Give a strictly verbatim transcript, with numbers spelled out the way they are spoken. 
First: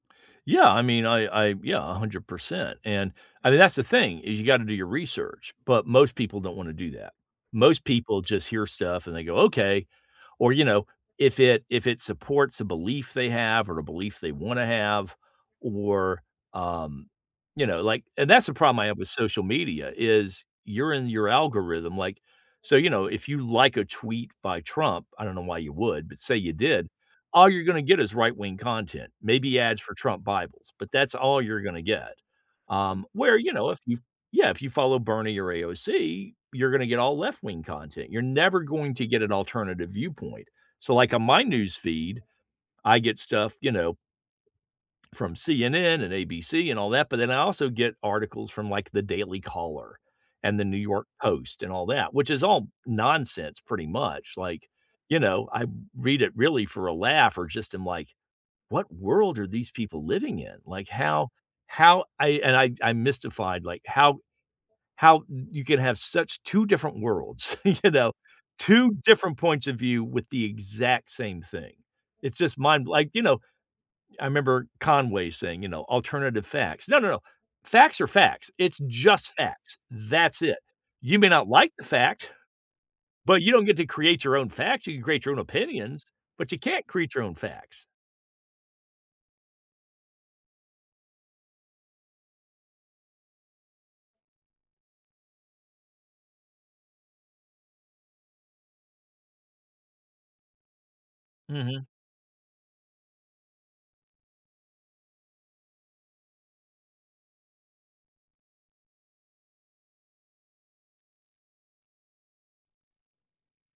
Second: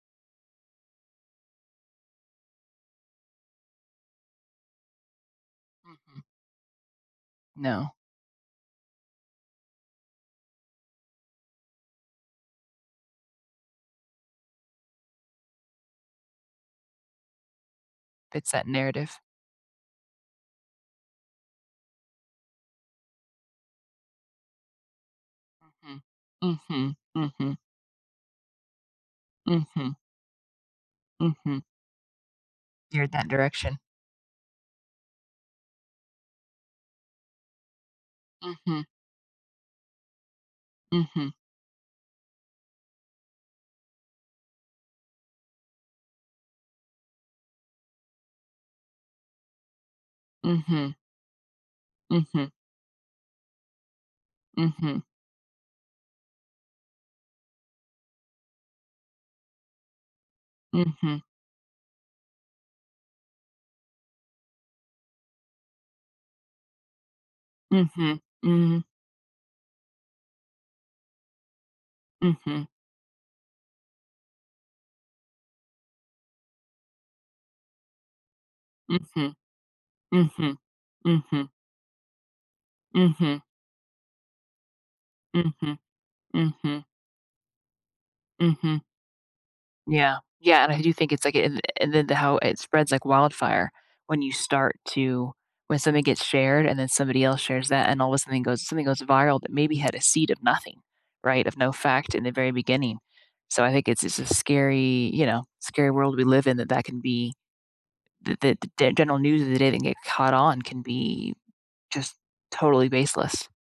Yeah, I mean, I I yeah, a hundred percent, and, I mean, that's the thing is you gotta do your research, but most Mhm. people don't wanna do that. Most No. people just hear stuff, and they go, "Okay," or, you know, if it if it supports a belief they have or a belief they wanna have or, um, you know, like and that's Fits the that problem I have with narrative. social media is you're in your algorithm, like, so, you know, if you like a tweet by Trump I don't know why you Mhm, would, but say you did mhm, all mhm. you're gonna get is right-wing content, maybe ads for Mhm. Trump Bibles, but that's all you're Mhm. gonna get. Um, You're that where, you know, direction. if y yeah. If you follow Bernie or AOC, you're gonna get all left-wing content. You're never Mhm. going to get an alternative viewpoint, so, like, on Mhm. my newsfeed, I get stuff, you know from CNN and ABC and all that, but then I also get articles from, like, the Daily Caller, and the New Mhm. York Post, and all that, which is Mhm. all nonsense pretty much, like, Mhm. you know, I read it really for a laugh or just I'm, like, "What world are these people living in," like, Mhm. how how I and I I'm mystified, like, how how y you can have such two different worlds, you know? Mhm, mhm. two different points of view with the exact same thing. It's just Mhm. mind like, you know? I remember Conway saying, you know, "alternative facts." No, no, no. Facts are facts. It's just Mhm. facts. That's it. Mhm. You may not Mhm. like the fact, but Mhm. you don't get to create your own facts. You can create your own Mhm, opinions, but you mhm. can't create your own facts. Mhm. Yeah. Yeah, and I do think it's like it an and then the how it spreads like wildfire when you start to when something gets shared, and then somebody else shares that, and all the sudden goes something goes viral that maybe had a seed of nothing, right, of no Mhm. fact in the very beginning, so I think it's it's a scary, you know, scary world we live in that that can be that the the the general news of the day that get caught on can be, just, totally baseless.